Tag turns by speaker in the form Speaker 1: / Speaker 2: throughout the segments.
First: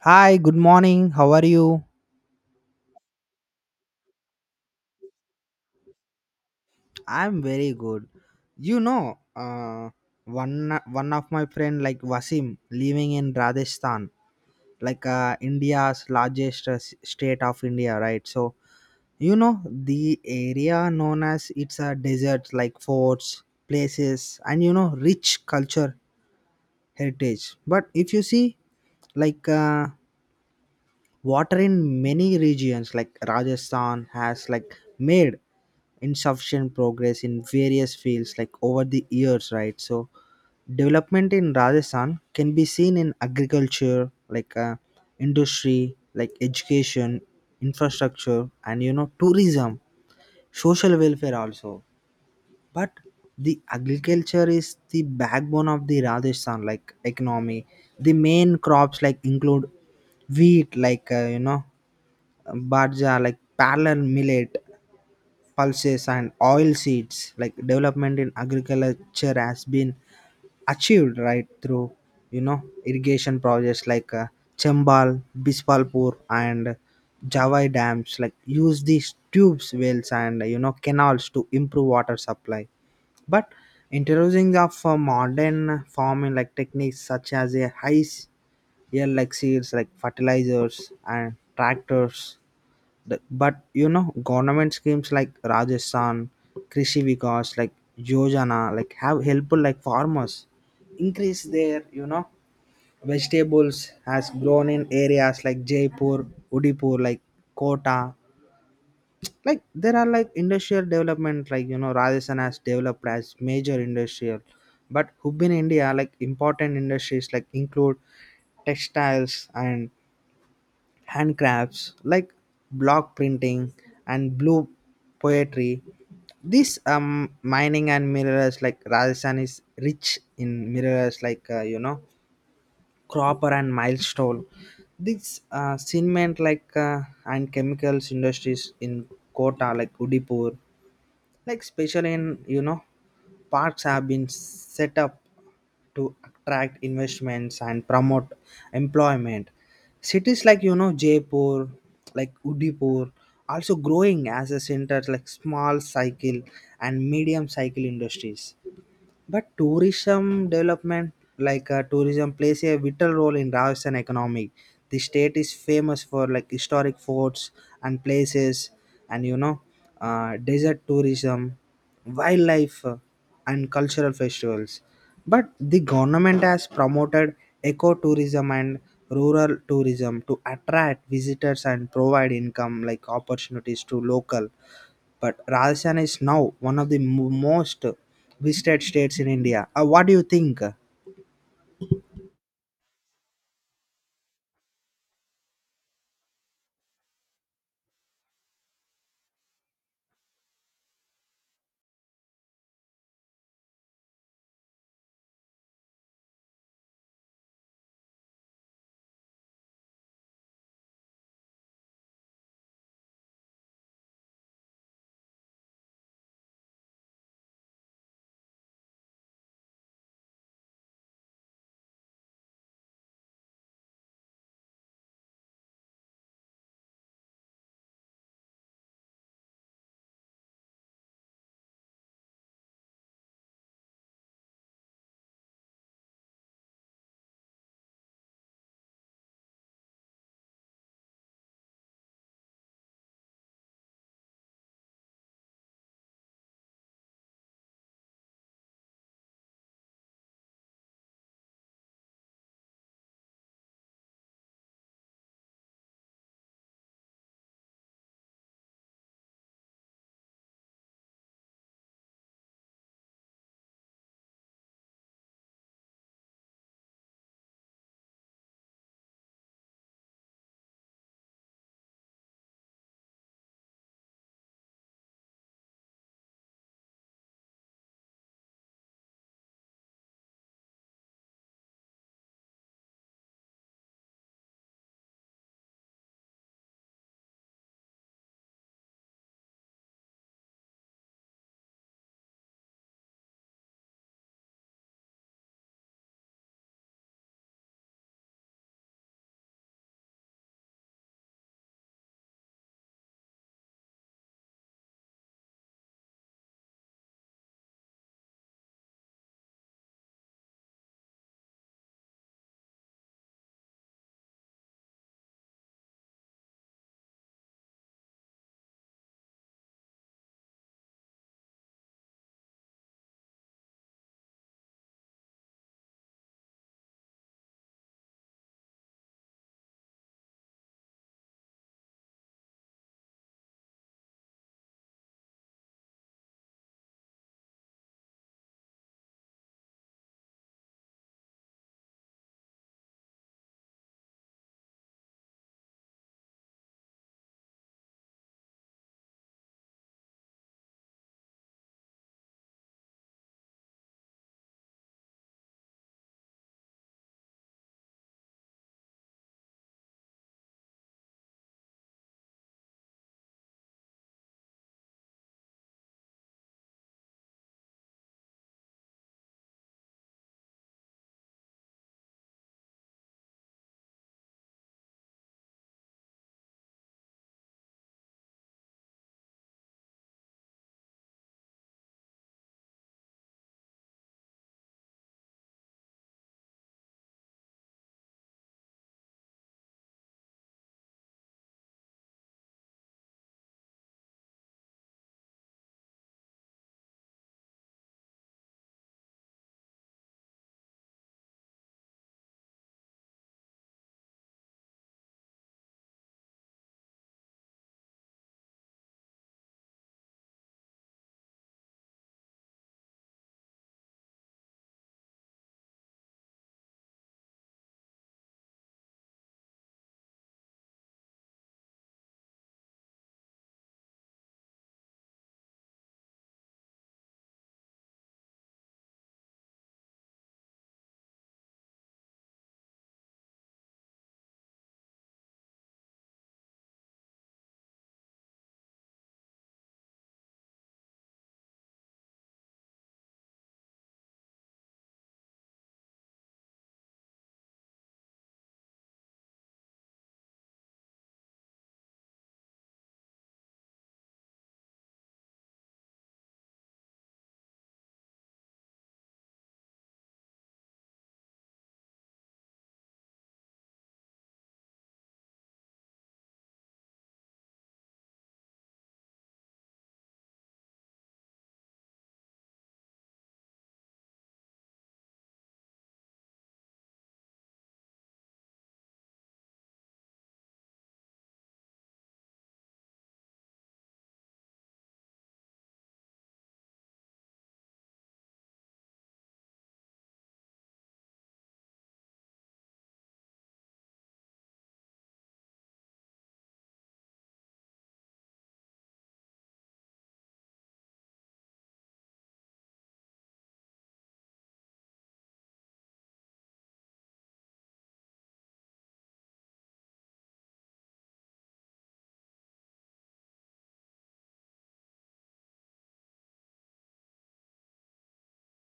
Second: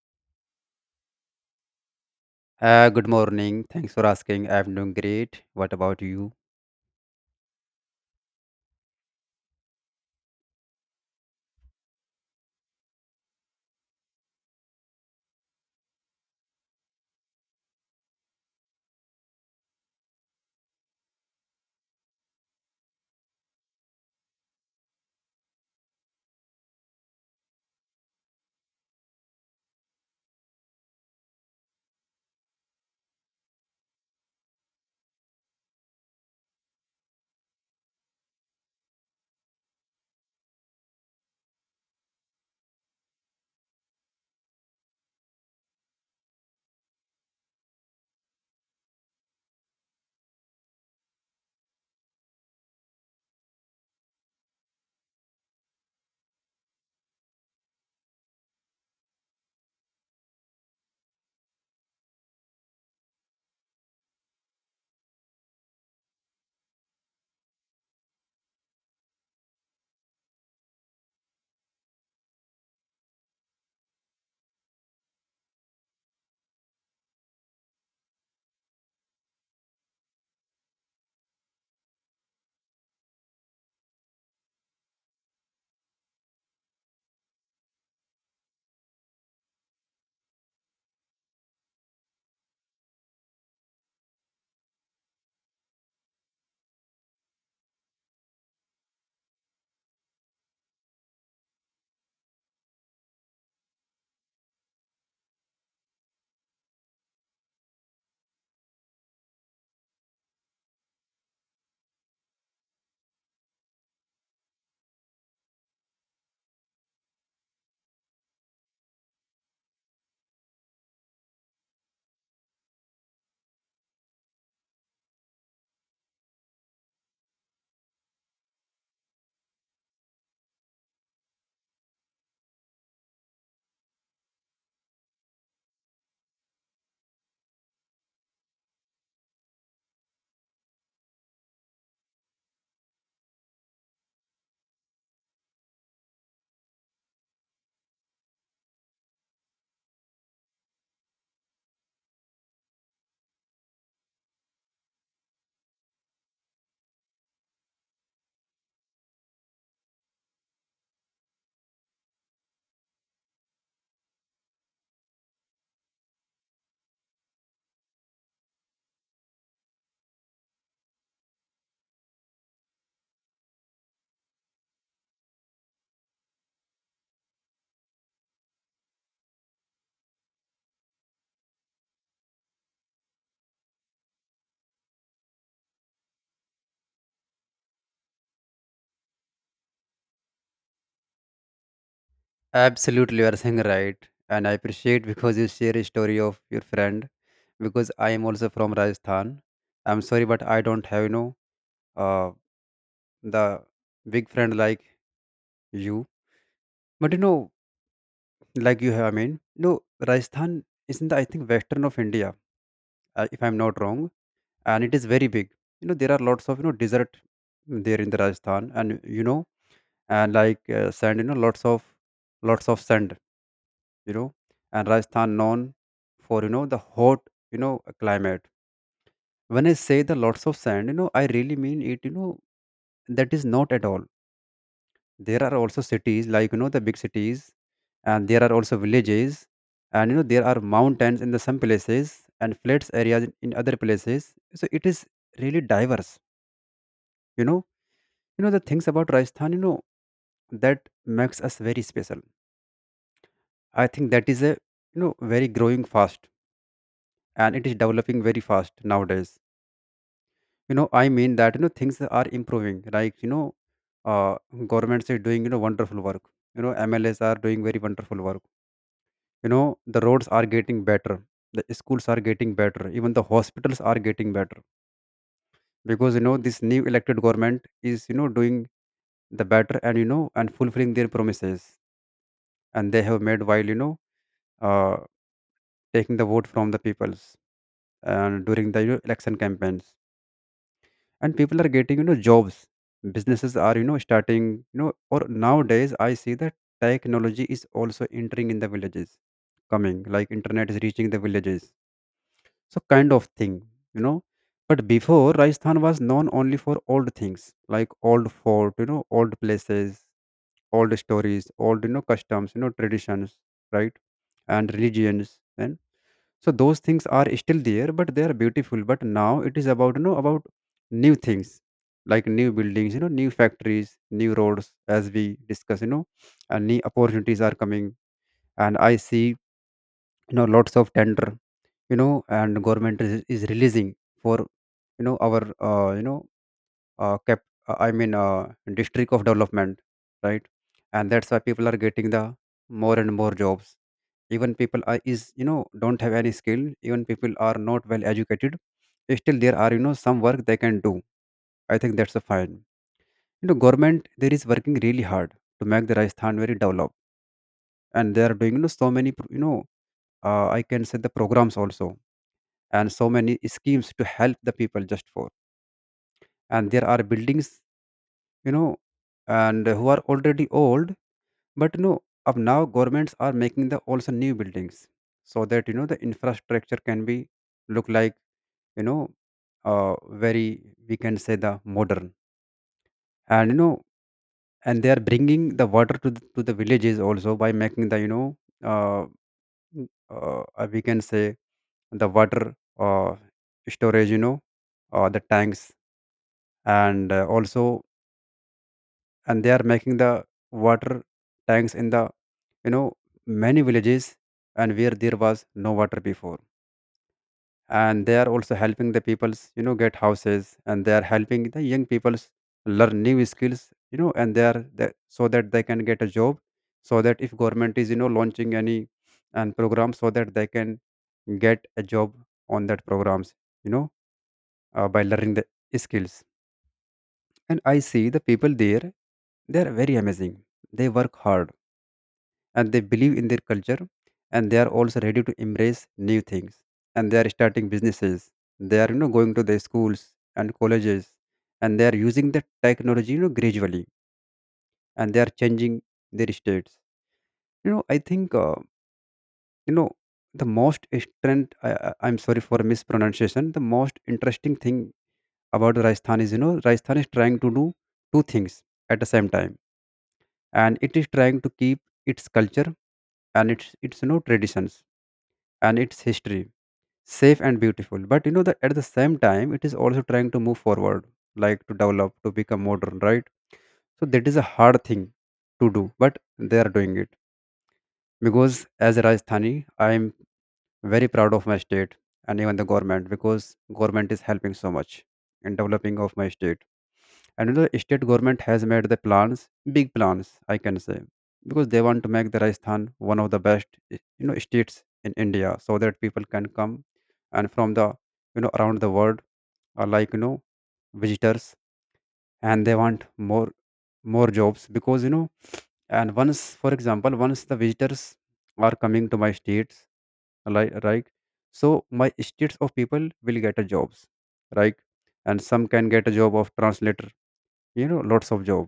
Speaker 1: Hi, good morning. How are you?
Speaker 2: Good morning. Thanks for asking. I'm doing great. What about you?
Speaker 1: I'm very good. You know, uh, one of my friend like Wasim living in Rajasthan, India's largest state of India, right? So you know the area known as it's a desert, like forts, places, and rich culture heritage. But if you see like uh, water in many regions, like Rajasthan has like made insufficient progress in various fields like over the years, right? So development in Rajasthan can be seen in agriculture, industry, like education, infrastructure, and tourism, social welfare also. But the agriculture is the backbone of the Rajasthan like economy. The main crops like include wheat, barja like parallel millet, pulses, and oil seeds. Like development in agriculture has been achieved right through irrigation projects chembal, bispalpur, and javai dams, like use these tubes wells and canals to improve water supply. But introducing of modern farming like techniques such as a yield like seeds, like fertilizers and tractors. But government schemes like Rajasthan krishi vikas like yojana like have helpful like farmers increase their vegetables has grown in areas like Jaipur, Udaipur, like Kota. Like there are like industrial development, Rajasthan has developed as major industrial but within India, like important industries like include textiles and handcrafts like block printing and blue poetry. This mining and mirrors, like Rajasthan is rich in mirrors, cropper and milestone. This cement and chemicals industries in Kota, like Udaipur, like special in parks have been set up to attract investments and promote employment. Cities like Jaipur, like Udaipur, also growing as a center like small cycle and medium cycle industries. But tourism development, tourism, plays a vital role in Rajasthan economy. The state is famous for like historic forts and places, and desert tourism, wildlife, and cultural festivals. But the government has promoted ecotourism and rural tourism to attract visitors and provide income like opportunities to local, but Rajasthan is now one of the most visited states in India. What do you think?
Speaker 2: Absolutely, you are saying right. And I appreciate because you share a story of your friend because I am also from Rajasthan. I'm sorry, but I don't have, uh, the big friend like you. But, like you have, I mean, no, Rajasthan is in the, I think, western of India, if I'm not wrong. And it is very big. You know, there are lots of, desert there in the Rajasthan. And like sand, lots of sand, you know and Rajasthan known for, the hot, you know climate. When I say the lots of sand, I really mean it. That is not at all. There are also cities, like, the big cities, and there are also villages. And there are mountains in the some places and flats areas in other places. So it is really diverse. You know you know the things about Rajasthan, that makes us very special. I think that is a, very growing fast, and it is developing very fast nowadays. I mean that, things are improving. Like, uh, governments are doing, wonderful work. MLAs are doing very wonderful work. The roads are getting better. The schools are getting better. Even the hospitals are getting better because, this new elected government is, doing the better, and you know and fulfilling their promises, and they have made while, uh, taking the vote from the people, and during the, election campaigns, and people are getting, jobs. Businesses are, starting, or nowadays I see that technology is also entering in the villages, coming, like internet is reaching the villages. So kind of thing you know but before Rajasthan was known only for old things like old fort, old places, old stories, old, customs, traditions, right, and religions. So those things are still there, but they are beautiful. But now it is about you know about new things, like new buildings, new factories, new roads, as we discuss, and new opportunities are coming. And I see, lots of tender, and government is releasing for, our, you know cap I mean, district of development, right. And that's why people are getting the more and more jobs. Even people are is don't have any skill, even people are not well educated. Still there are, some work they can do. I think that's a fine. Government there is working really hard to make the Rajasthan very developed. And they are doing, so many I can say the programs also, and so many schemes to help the people, just for. And there are buildings, you know and who are already old. But no, of now governments are making the also new buildings, so that the infrastructure can be look like, you know uh, very, we can say, the modern. And you know and they are bringing the water to the villages also by making the, uh, we can say, the water, storage, the tanks. And, also, and they are making the water tanks in the, you know many villages, and where there was no water before. And they are also helping the peoples, get houses. And they are helping the young peoples learn new skills, and they are the so that they can get a job. So that if government is, launching any and program, so that they can get a job on that programs, you know by learning the skills. And I see the people there, they are very amazing. They work hard, and they believe in their culture, and they are also ready to embrace new things. And they are starting businesses, they are, going to the schools and colleges. And they are using the technology, gradually, and they are changing their states. I think, you know the most strength, I'm sorry for mispronunciation. The most interesting thing about Rajasthan is, Rajasthan is trying to do two things at the same time. And it is trying to keep its culture, and its, traditions, and its history safe and beautiful. But, that at the same time it is also trying to move forward, like to develop, to become modern, right. So that is a hard thing to do, but they are doing it. Because as a Rajasthani, I am very proud of my state, and even the government, because government is helping so much in developing of my state. And, state government has made the plans, big plans, I can say. Because they want to make the Rajasthan one of the best, states in India, so that people can come and from the, around the world, are like, visitors. And they want more more jobs, because, and once, for example, once the visitors are coming to my states, like, right. So my states of people will get a jobs, right. And some can get a job of translator, lots of job.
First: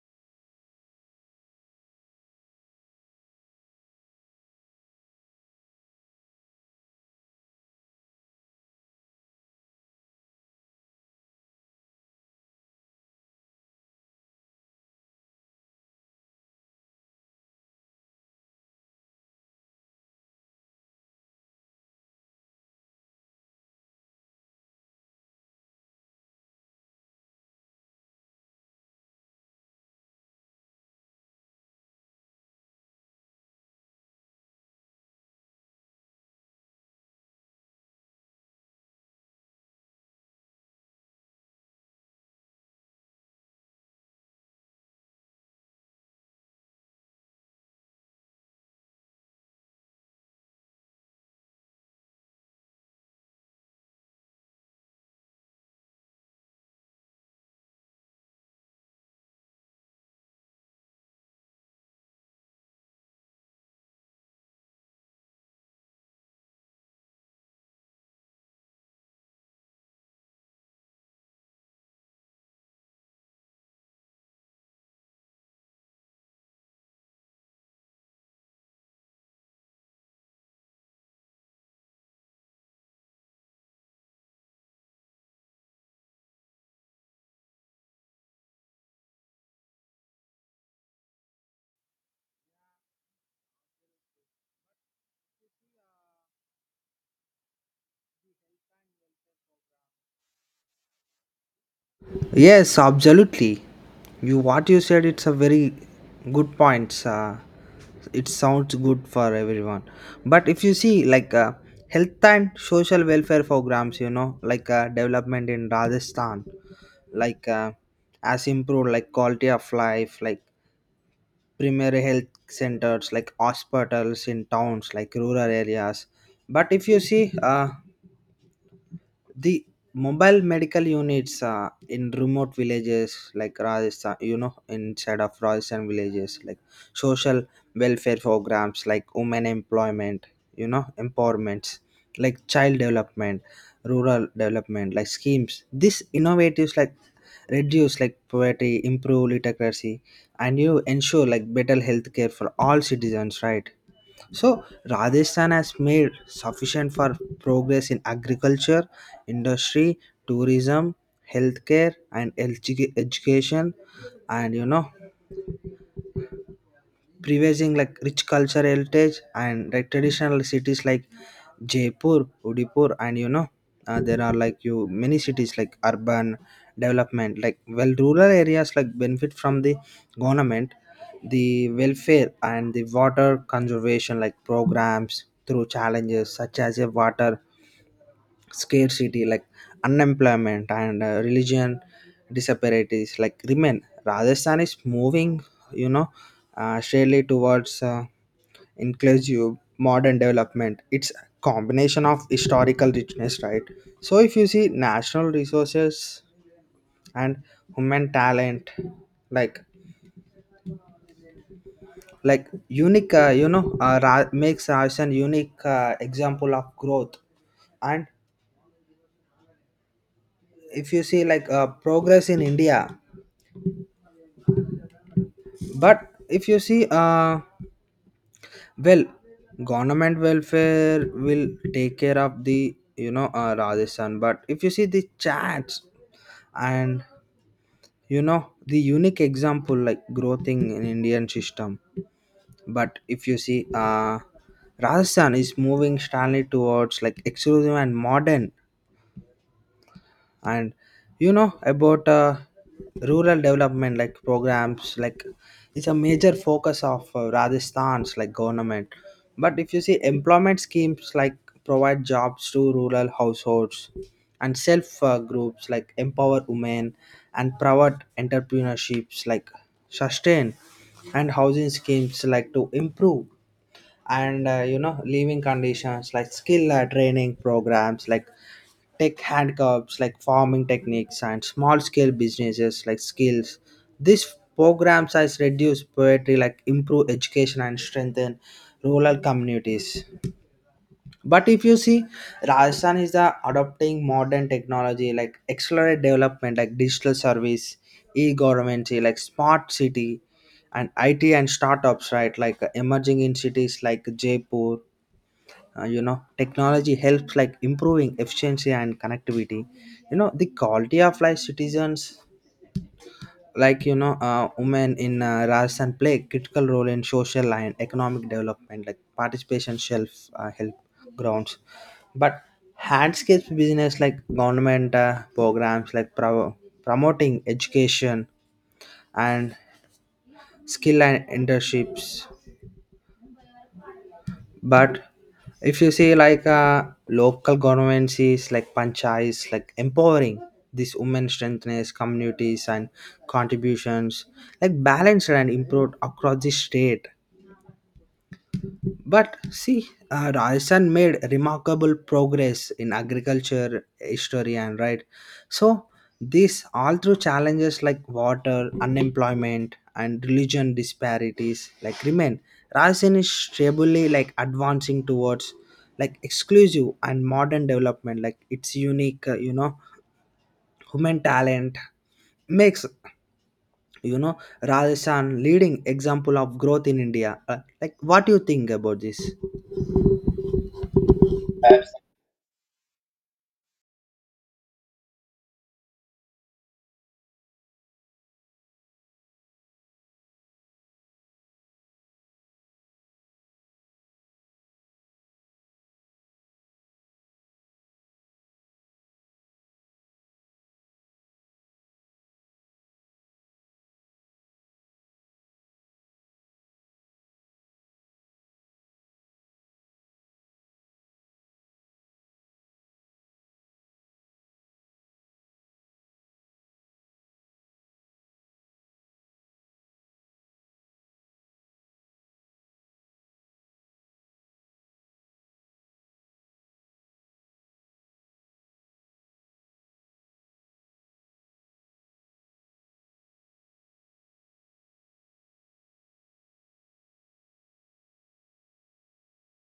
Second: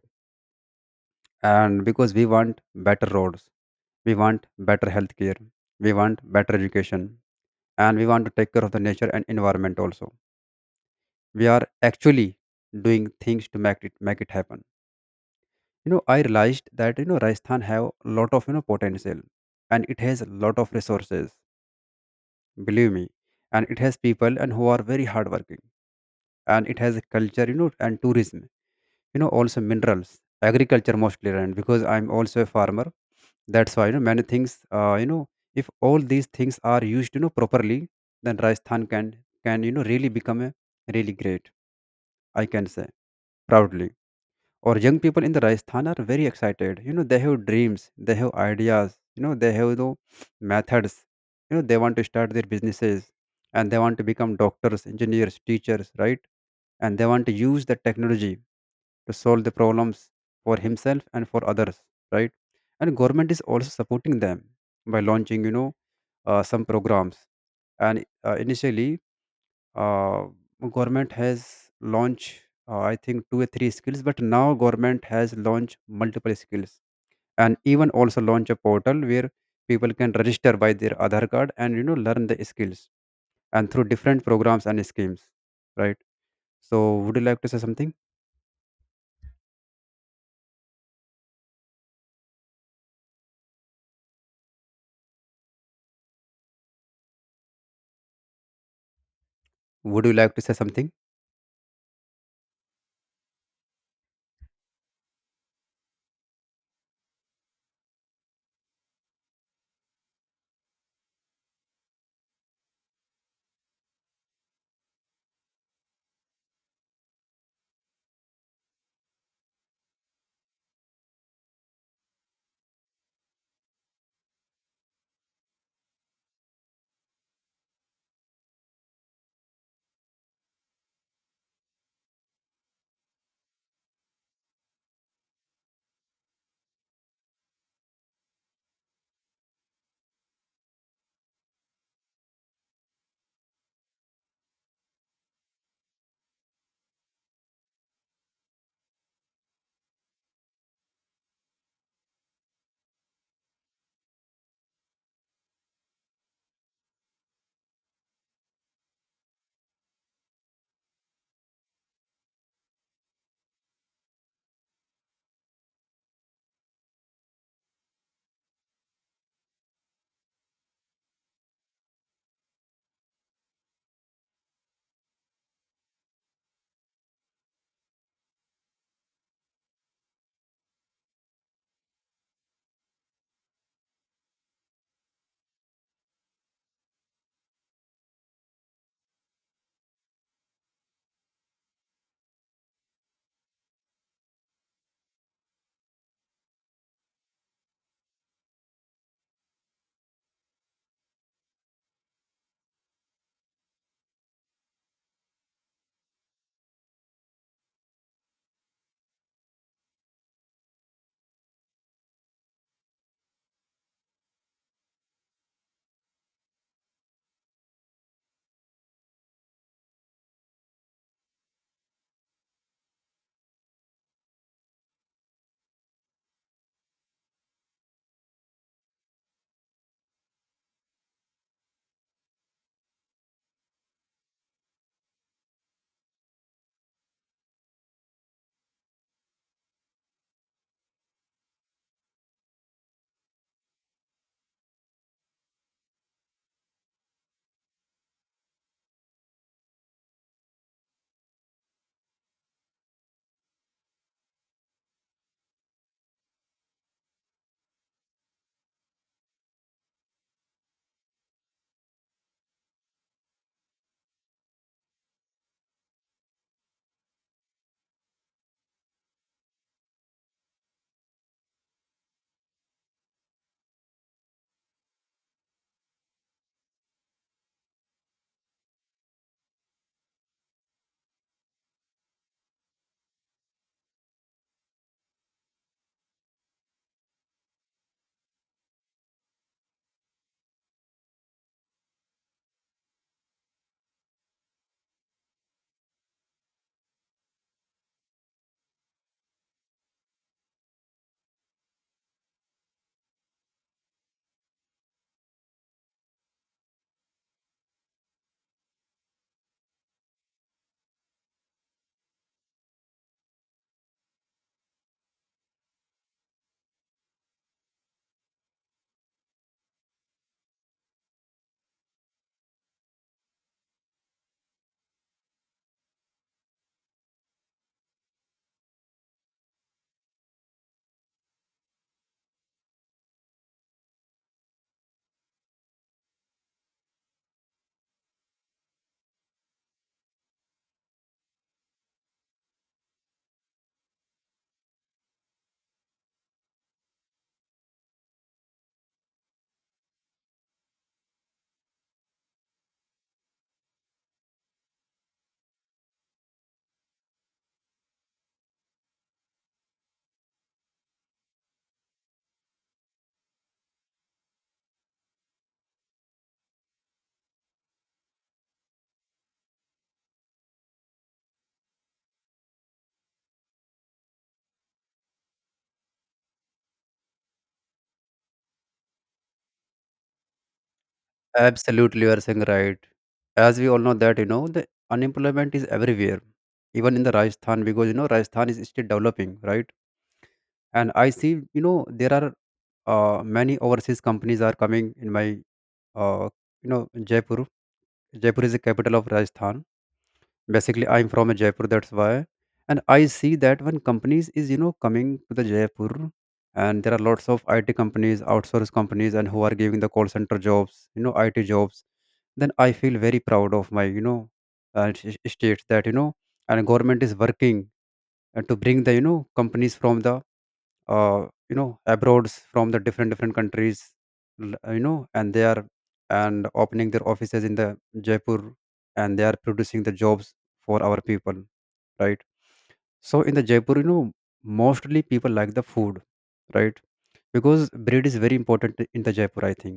Speaker 2: And because we want better roads, we want better healthcare, we want better education, and we want to take care of the nature and environment also, we are actually doing things to make it happen. I realized that, Rajasthan have a lot of, potential, and it has a lot of resources, believe me. And it has people and who are very hardworking, and it has a culture, and tourism, also minerals, agriculture mostly. And because I'm also a farmer, that's why, many things, if all these things are used, properly, then Rajasthan can, really become a really great, I can say proudly. Or young people in the Rajasthan are very excited, they have dreams, they have ideas, they have the methods. They want to start their businesses, and they want to become doctors, engineers, teachers, right. And they want to use the technology to solve the problems for himself and for others, right. And government is also supporting them by launching, some programs. And, initially, uh, government has launched, I think two or three skills, but now government has launched multiple skills. And even also launch a portal where people can register by their Aadhaar card and, learn the skills, and through different programs and schemes, right? So would you like to say something? Would you like to say something?
Speaker 1: Yes, absolutely. You what you said, it's a very good points. It sounds good for everyone. But if you see health and social welfare programs, you know, development in Rajasthan, like uh, has improved like quality of life, like primary health centers like hospitals in towns like rural areas. But if you see the mobile medical units in remote villages like Rajasthan, you know, inside of Rajasthan villages, like social welfare programs like women employment, empowerments, like child development, rural development like schemes. These innovatives like reduce like poverty, improve literacy, and you ensure like better healthcare for all citizens, right? So Rajasthan has made sufficient for progress in agriculture, industry, tourism, healthcare, and LG education, and preserving like rich cultural heritage and like traditional cities like Jaipur, Udaipur, and there are like you many cities like urban development like well rural areas like benefit from the government, the welfare, and the water conservation like programs through challenges such as a water scarcity like unemployment and religion disparities like remain. Rajasthan is moving, you know surely towards inclusive modern development. It's a combination of historical richness, right? So if you see national resources and human talent, like like unique makes Rajasthan unique example of growth. And if you see progress in India, but if you see well, government welfare will take care of the Rajasthan. But if you see the chats and the unique example like growth in Indian system, but if you see Rajasthan is moving strongly towards like exclusive and modern, and about rural development like programs like it's a major focus of Rajasthan's like government. But if you see employment schemes like provide jobs to rural households and self groups like empower women and private entrepreneurships like sustain and housing schemes like to improve and living conditions like skill training programs like tech handcuffs like farming techniques and small scale businesses like skills. This programs has reduced poverty, like improve education and strengthen rural communities. But if you see Rajasthan is the adopting modern technology like accelerate development like digital service, e-government like smart city and it and startups, right, like emerging in cities like Jaipur. Technology helps like improving efficiency and connectivity, the quality of life citizens. Like women in Rajasthan play a critical role in social and economic development like participation, self help grounds. But handscapes business like government programs like promoting education and skill and internships. But if you see local governments is like panchayats like empowering these women strengthness communities and contributions like balanced and improved across the state. But see, Rajasthan made remarkable progress in agriculture, history, and right. So this all through challenges like water, unemployment, and religion disparities like remain. Rajasthan is stably like advancing towards like exclusive and modern development. Like its unique, human talent makes Rajasthan leading example of growth in India. Like what do you think about this?
Speaker 2: Absolutely, you are saying right. As we all know that, the unemployment is everywhere, even in the Rajasthan, because, Rajasthan is still developing, right? And I see, there are, many overseas companies are coming in my, uh, Jaipur. Jaipur is the capital of Rajasthan. Basically, I'm from a Jaipur, that's why. And I see that when companies is, coming to the Jaipur, and there are lots of IT companies, outsource companies, and who are giving the call center jobs, IT jobs, then I feel very proud of my, state that, and government is working, to bring the, companies from the, abroads from the different countries, and they are and opening their offices in the Jaipur. And they are producing the jobs for our people, right. So in the Jaipur, mostly people like the food, right. Because bread is very important in the Jaipur, I think,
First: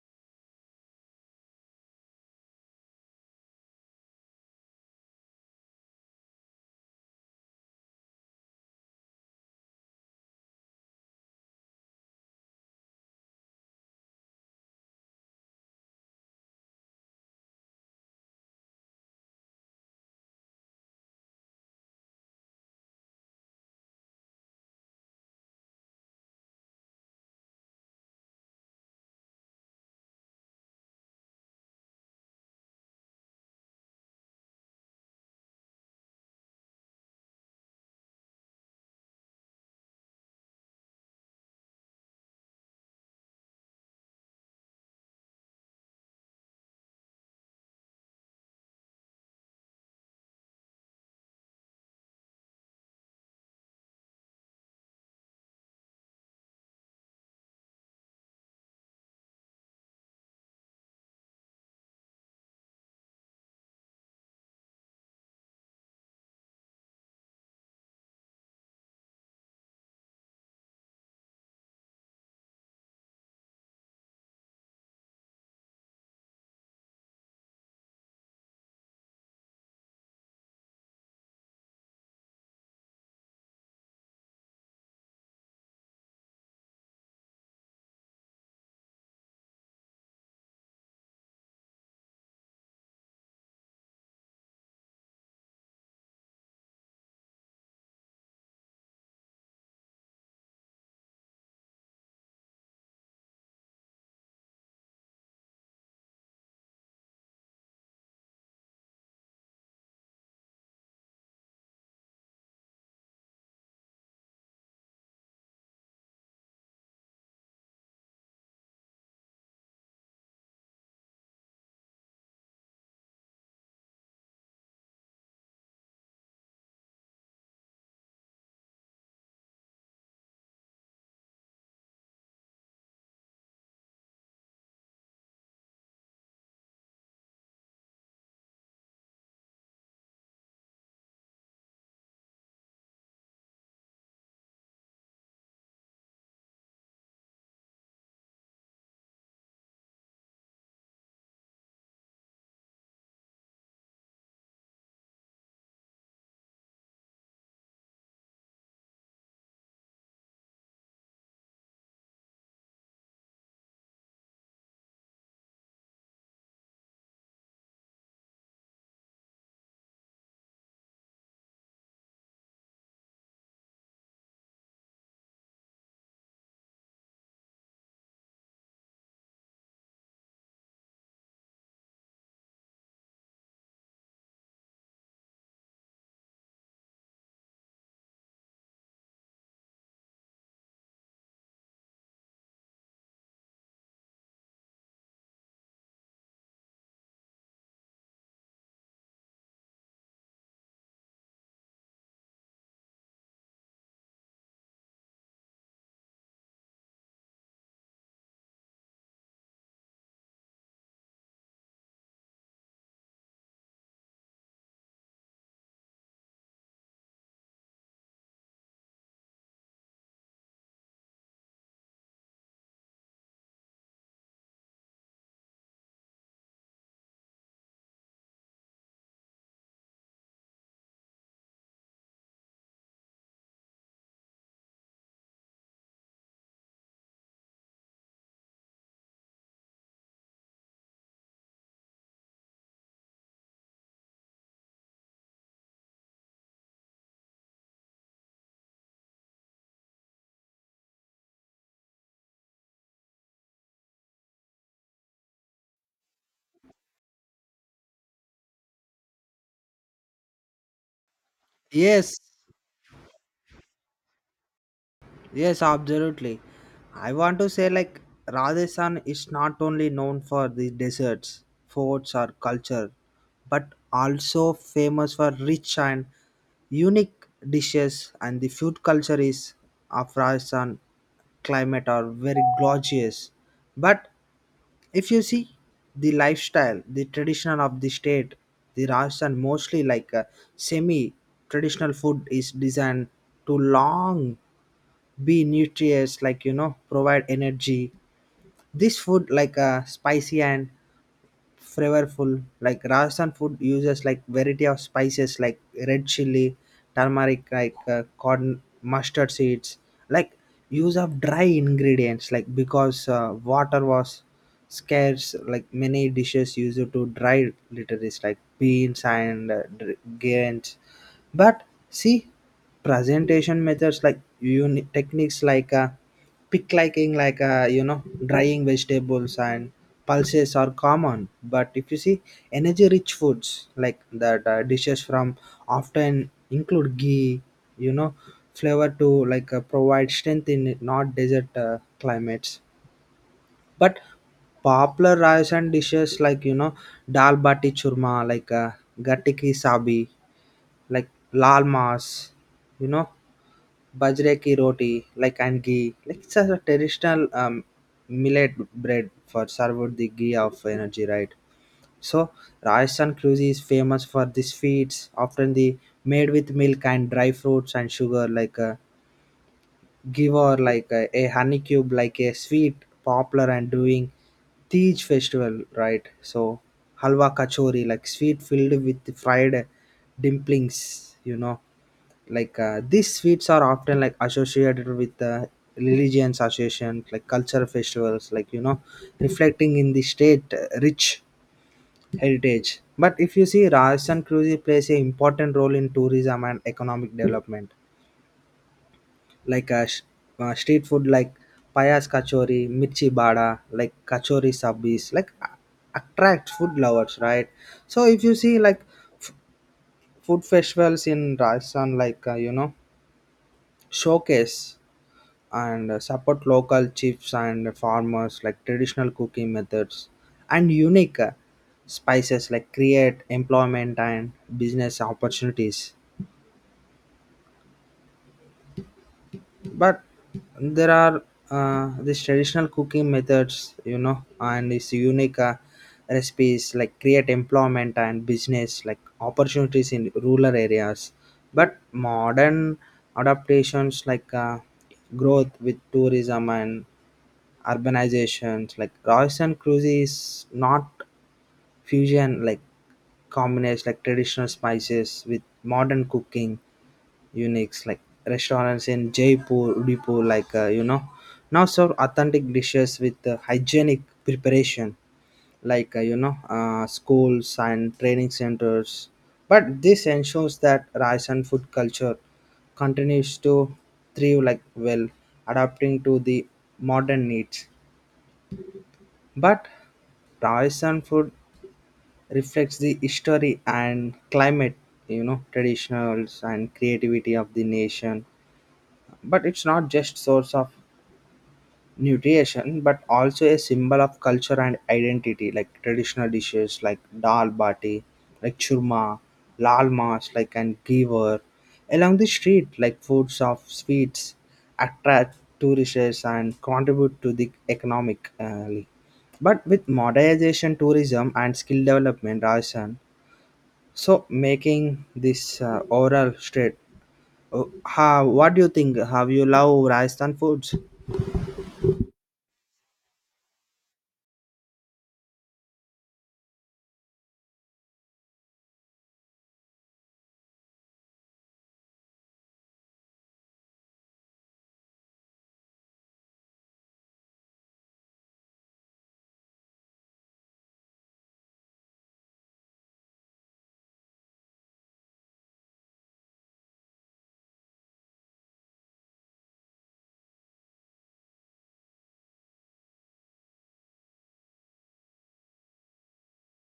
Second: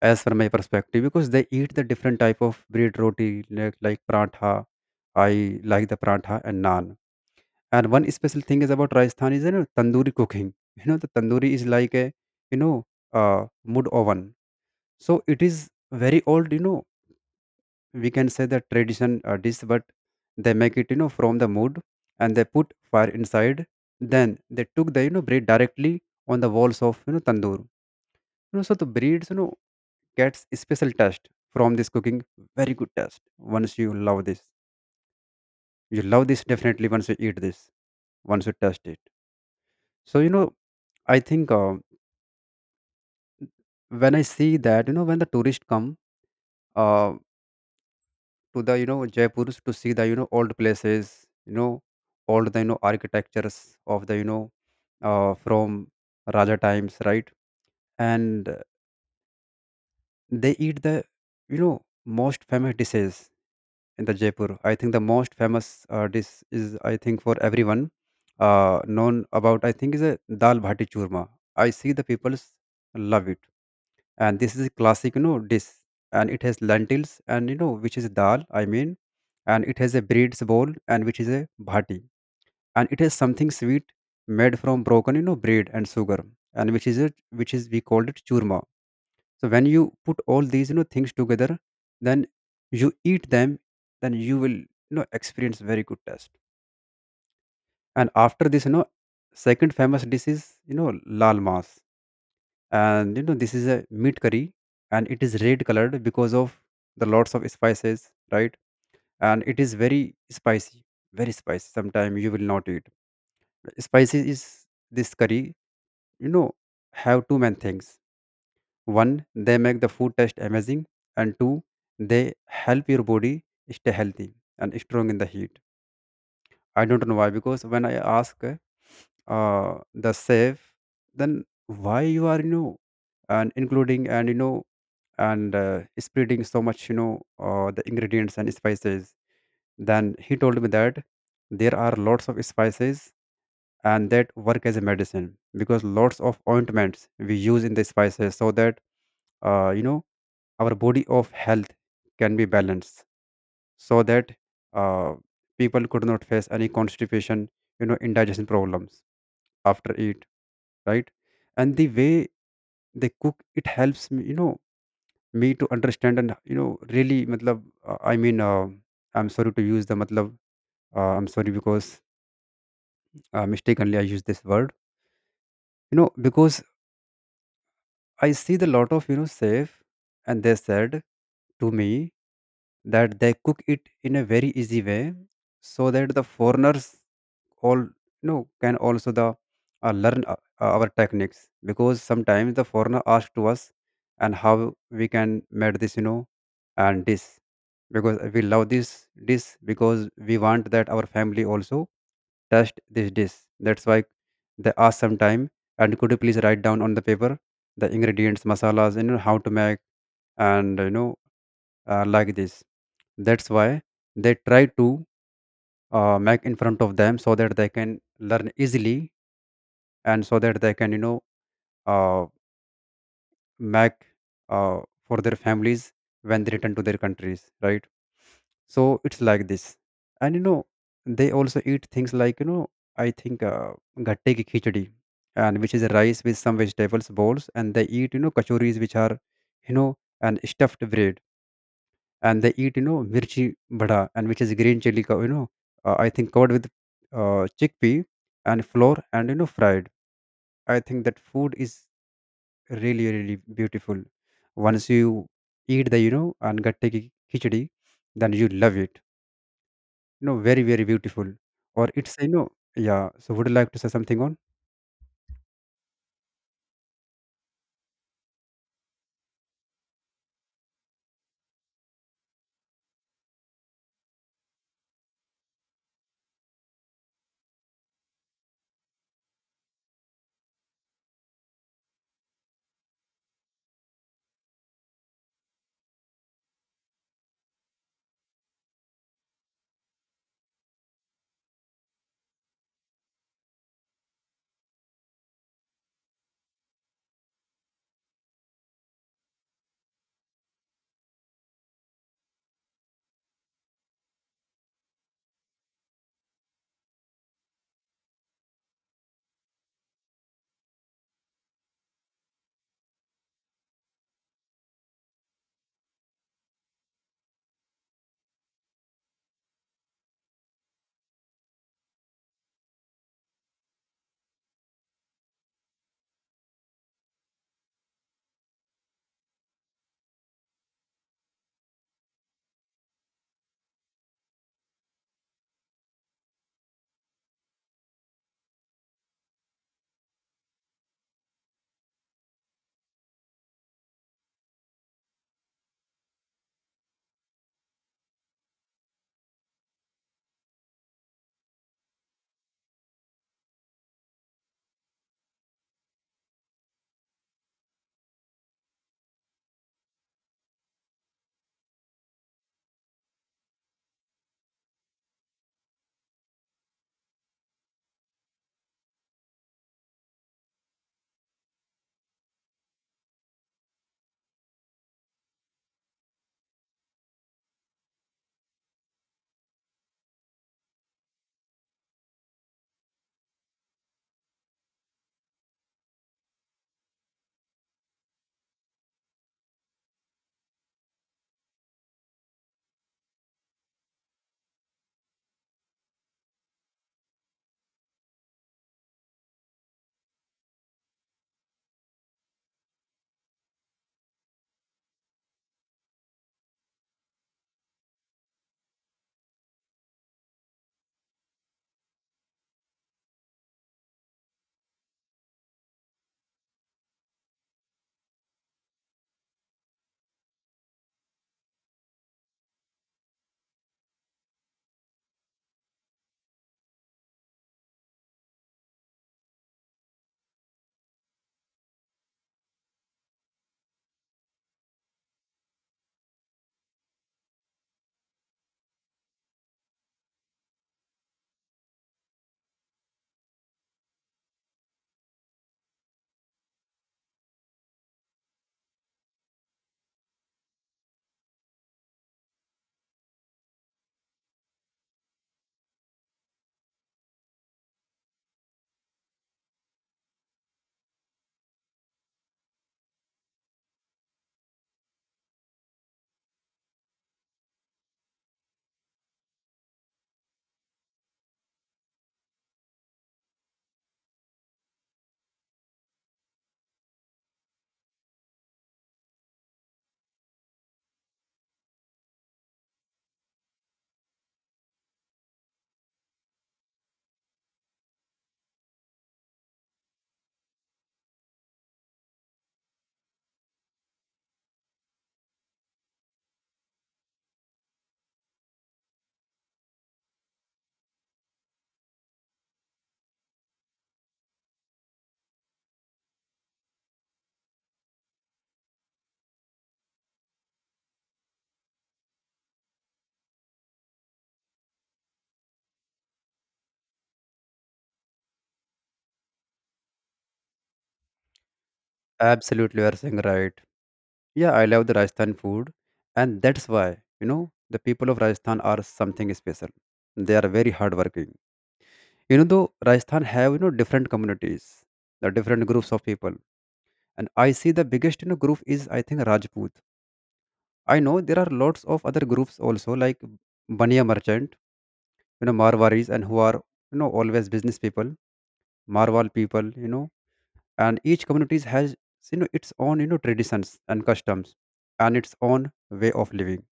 Speaker 2: as from my perspective, because they eat the different type of bread roti, like prantha. I like the prantha and naan. And one special thing is about Rajasthan is, tandoori cooking. The tandoori is like a, you know wood oven. So it is very old. We can say the tradition, dish, but they make it, from the wood, and they put fire inside. Then they took the, bread directly on the walls of, tandoor. So the breeds, gets special taste from this cooking. Very good taste. Once you love this definitely. Once you eat this, once you taste it. So you know, I think. When I see that, when the tourists come uh, to Jaipur to see the, old places, you know, old, the, you know, architectures of the from Raja times, right? And they eat the most famous dishes in the Jaipur. I think the most famous dish is, I think, for everyone known about, I think, is a dal bhati churma. I see the people's love it, and this is a classic dish, and it has lentils, and which is dal, I mean, and it has a bread's bowl, and which is a bhati, and it has something sweet made from broken bread and sugar, and which is we called it churma. So when you put all these things together, then you eat them, then you will experience very good taste. And after this, second famous dish is, you know lal mas, and you know this is a meat curry, and it is red colored because of the lots of spices, right? And it is very spicy, very spicy. Sometime you will not eat spicy is this curry. You know, have two main things. One, they make the food taste amazing, and two, they help your body stay healthy and strong in the heat. I don't know why, because when I ask the chef, then why you are, you know, and including, and you know, and spreading so much, you know, the ingredients and spices, then he told me that there are lots of spices, and that work as a medicine because lots of ointments we use in the spices, so that you know our body of health can be balanced, so that uh, people could not face any constipation, you know, indigestion problems after eat, right? And the way they cook it helps me, you know, me to understand and, you know, really matlab I mean, I'm sorry to use the matlab. I'm sorry because mistakenly I used this word. You know, because I see the lot of, you know, safe, and they said to me that they cook it in a very easy way, so that the foreigners all, you know, can also the learn our techniques, because sometimes the foreigner ask to us, and how we can make this, you know, and this, because we love this dish, because we want that our family also test this dish. That's why they ask sometime, and could you please write down on the paper the ingredients masalas, you know, how to make, and you know, like this. That's why they try to mic in front of them, so that they can learn easily, and so that they can, you know, uh, make uh, for their families when they return to their countries, right? So it's like this. And you know, they also eat things like, you know, I think gatte ki khichdi, and which is rice with some vegetables balls, and they eat, you know, kachoris, which are, you know, and stuffed bread. And they eat, you know, mirchi bada, and which is green chili cow, you know, I think covered with chickpea and flour, and you know, fried. I think that food is really really beautiful. Once you eat the, you know, and gatte ki khichdi, then you love it, you know. Very very beautiful. Or it's,
Speaker 1: Yes.
Speaker 2: you know, yeah, so would you like to say something on.
Speaker 1: Yes, absolutely. I want to say like Rajasthan is not only known for the deserts, forts or culture, but also famous for rich and unique dishes, and the food culture is of Rajasthan climate are very gorgeous. But if you see the lifestyle, the traditional of the state, the Rajasthan mostly like a semi-traditional food is designed to long be nutritious, like you know, provide energy. This food like a spicy and flavorful. Like Rajasthan food uses like variety of spices like red chili, turmeric, corn, mustard seeds. Like use of dry ingredients. Like because water was scarce, like many dishes used to dry literals like beans and grains. But see, presentation methods like techniques like. Pick liking drying vegetables and pulses are common. But if you see energy rich foods like that dishes from often include ghee, you know flavor to provide strength in not desert climates. But popular Russian dishes like dal bati churma, gatte ki sabi, like lal mas, you know bajre ki roti like and ghee, like it's a traditional millet bread for served with the ghee of energy, right? So Rajasthan cuisine is famous for these feeds often the made with milk and dry fruits and sugar, like a give or like a honey cube like a sweet popular and doing Tej festival, right? So halwa kachori, like sweet filled with fried dimplings, you know, these sweets are often like associated with religions association like cultural festivals like reflecting in the state rich heritage. But if you see Rajasthan cuisine plays an important role in tourism and economic development like uh, sh- street food like payas kachori, mirchi bada, like kachori sabis like attract food lovers, right? So if you see like f- food festivals in Rajasthan showcase and support local chiefs and farmers, like traditional cooking methods and unique spices like create employment and business opportunities. But there are these traditional cooking methods, you know, and these unique recipes like create employment and business like opportunities in rural areas. But modern adaptations growth with tourism and urbanizations like Royson Cruise is not fusion like combines like traditional spices with modern cooking uniques like restaurants in Jaipur, Udaipur, now serve authentic dishes with hygienic preparation schools and training centers. But this ensures that Rajasthan food culture continues to thrive like well adapting to the modern needs. But Taoisean food reflects the history and climate, you know, traditionals and creativity of the nation. But it's not just source of nutrition but also a symbol of culture and identity like traditional dishes like dal bati like churma, lal mas like and giver along the street like foods of sweets attract tourists and contribute to the economic but with modernization, tourism, and skill development Rajan, so making this oral street. Uh, how, what do you think, have you love Rajasthan foods?
Speaker 2: Absolutely, you are saying right. Yeah, I love the Rajasthan food, and that's why you know the people of Rajasthan are something special. They are very hardworking. You know, though Rajasthan have you know different communities, the different groups of people, and I see the biggest you know group is, I think, Rajput. I know there are lots of other groups also, like Baniya merchant, you know, Marwaris, and who are you know always business people, Marwal people, you know, and each community has you know its own you know traditions and customs and its own way of living.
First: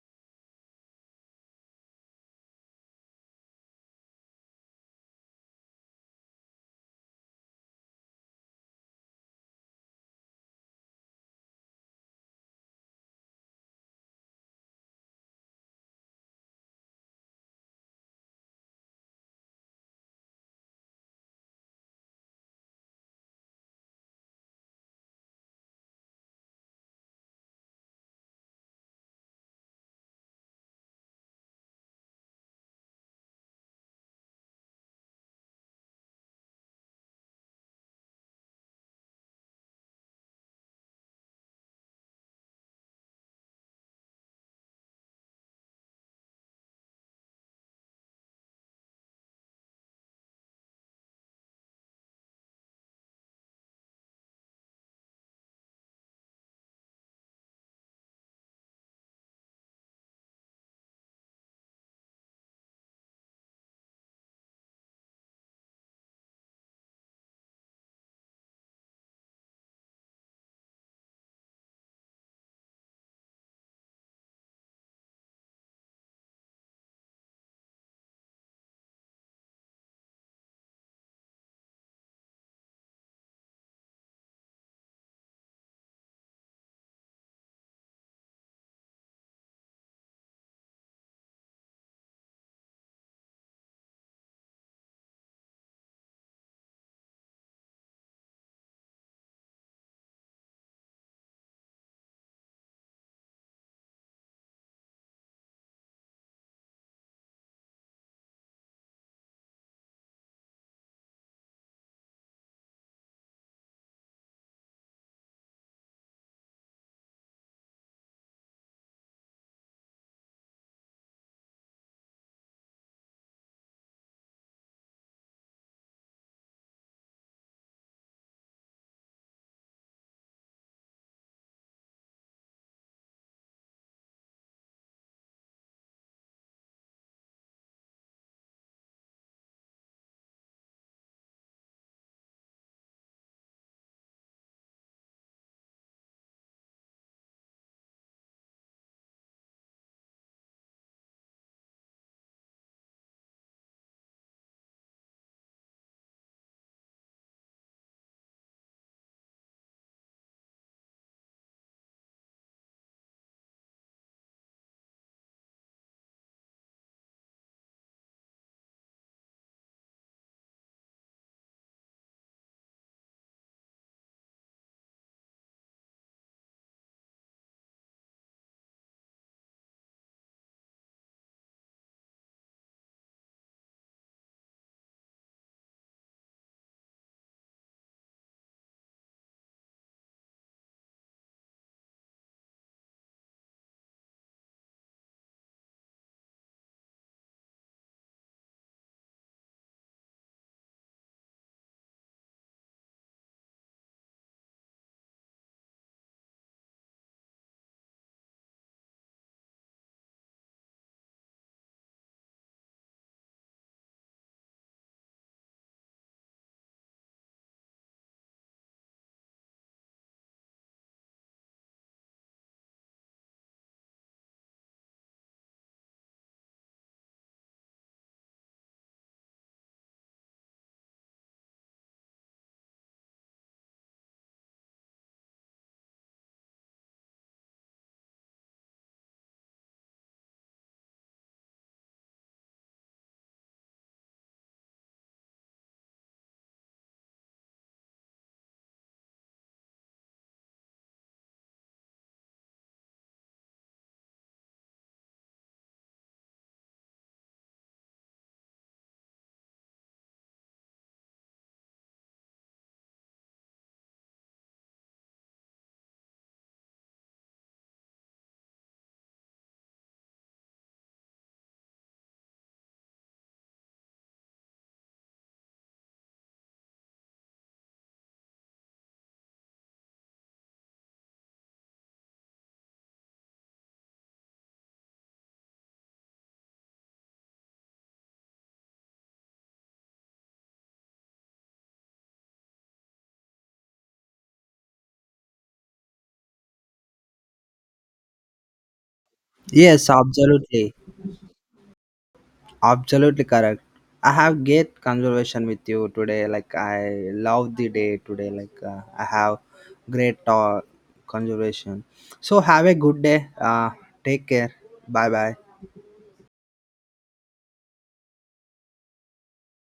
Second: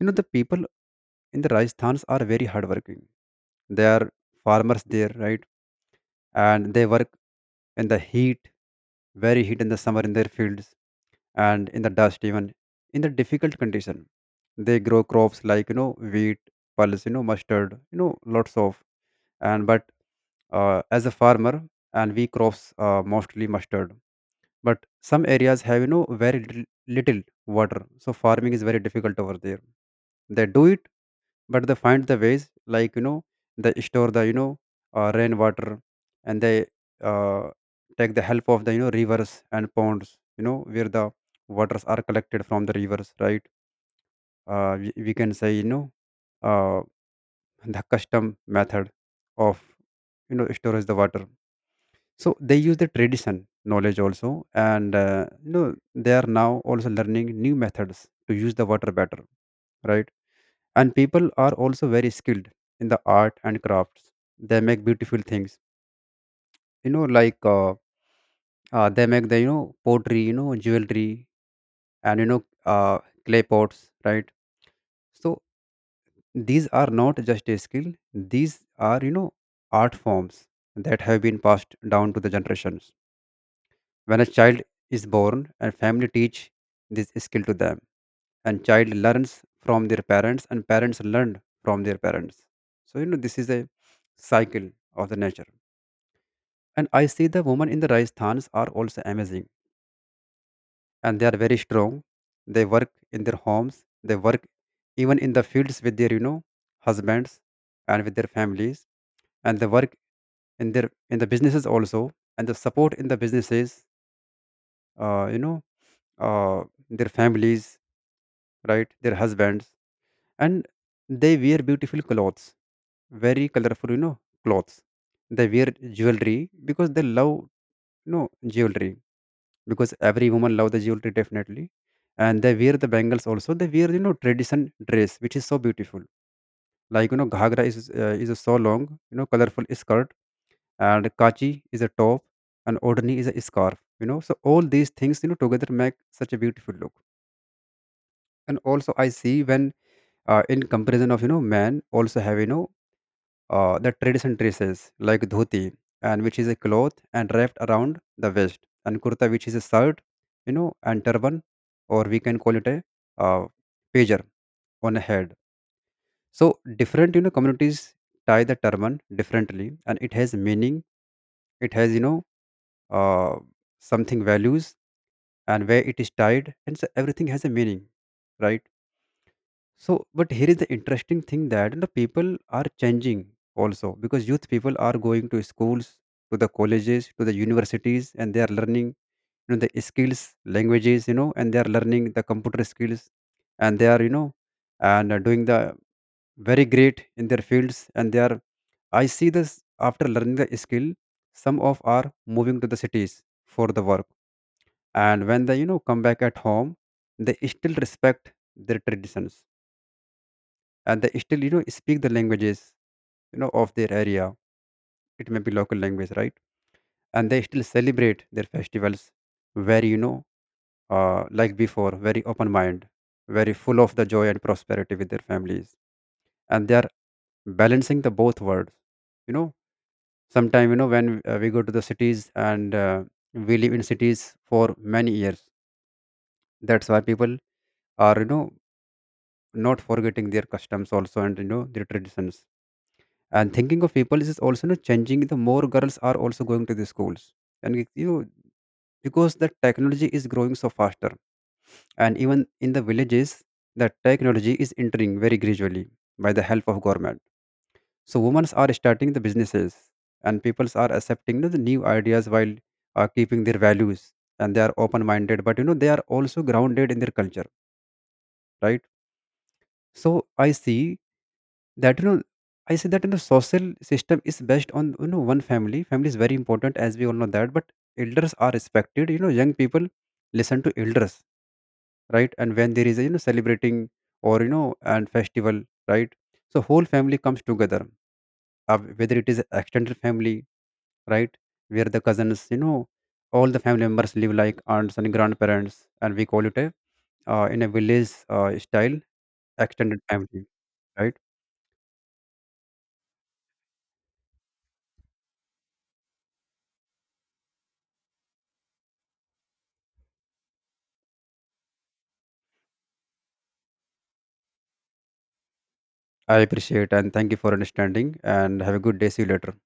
Speaker 2: You know, the people in the Rajasthans are very hardworking. They are farmers there, right? And they work in the heat, very heat, in the summer in their fields, and in the dust, even in the difficult condition, they grow crops like, you know, wheat, pulse, you know, mustard, you know, lots of, and but as a farmer, and we crops mostly mustard. But some areas have, you know, very little, little water, so farming is very difficult over there. They do it, but they find the ways, like, you know, they store the, you know, rainwater, and they uh, take the help of the, you know, rivers and ponds, you know, where the waters are collected from the rivers, right? We can say, you know, uh, the custom method of, you know, storage the water, so they use the tradition knowledge also. And you know, they are now also learning new methods to use the water better, right? And people are also very skilled in the art and crafts. They make beautiful things, you know, like they make the, you know, pottery, you know, jewelry, and you know, clay pots, right? So these are not just a skill, these are, you know, art forms that have been passed down to the generations. When a child is born, a family teach this skill to them, and child learns from their parents, and parents learn from their parents. So you know, this is a cycle of the nature. And I see the women in the Rajasthans are also amazing, and they are very strong. They work in their homes, they work even in the fields with their, you know, husbands and with their families, and they work in their in the businesses also, and the support in the businesses, uh, you know uh, their families, right? Their husbands. And they wear beautiful clothes, very colorful, you know, clothes. They wear jewelry because they love, you know, jewelry, because every woman love the jewelry, definitely. And they wear the bangles also. They wear, you know, tradition dress, which is so beautiful, like, you know, ghagra is, is a so long, you know, colorful skirt, and kachi is a top, and odhani is a scarf, you know. So all these things, you know, together make such a beautiful look. And also I see when, in comparison of, you know, men also have, you know, the traditional dresses like dhoti, and which is a cloth and wrapped around the waist, and kurta, which is a shirt, you know, and turban, or we can call it a uh, pager on a head. So different, you know, communities tie the turban differently, and it has meaning. It has, you know, uh, something values, and where it is tied, and so everything has a meaning, right? So, but here is the interesting thing, that the people are changing also, because youth people are going to schools, to the colleges, to the universities, and they are learning you know the skills, languages, you know, and they are learning the computer skills, and they are you know, and are doing the very great in their fields, and they are. I see this after learning the skill, some of are moving to the cities for the work, and when they you know come back at home, they still respect their traditions, and they still you know speak the languages you know of their area. It may be local language, right? And they still celebrate their festivals very, you know, like before, very open mind, very full of the joy and prosperity with their families. And they are balancing the both worlds, you know. Sometime you know when we go to the cities, and we live in cities for many years, that's why people are, you know, not forgetting their customs also, and you know their traditions. And thinking of people is also not changing, the more girls are also going to the schools, and you know, because the technology is growing so faster, and even in the villages the technology is entering very gradually by the help of government. So women are starting the businesses, and people are accepting, you know, the new ideas while keeping their values, and they are open minded, but you know they are also grounded in their culture, right? So I see that you know I say that you know social system is based on you know one family. Family is very important, as we all know that, but elders are respected. You know, young people listen to elders, right? And when there is a you know celebrating, or you know, and festival, right? So whole family comes together. Whether it is extended family, right, where the cousins, you know, all the family members live, like aunts and grandparents, and we call it a in a village style
Speaker 1: Yes,
Speaker 2: extended family,
Speaker 1: absolutely.
Speaker 2: right?
Speaker 1: Absolutely correct. I have great conversation with you today. Like I love the day today. Like I have great talk conversation. So have a good day. Take care. Bye bye.
Speaker 2: I appreciate and thank you for understanding, and have a good day. See you later.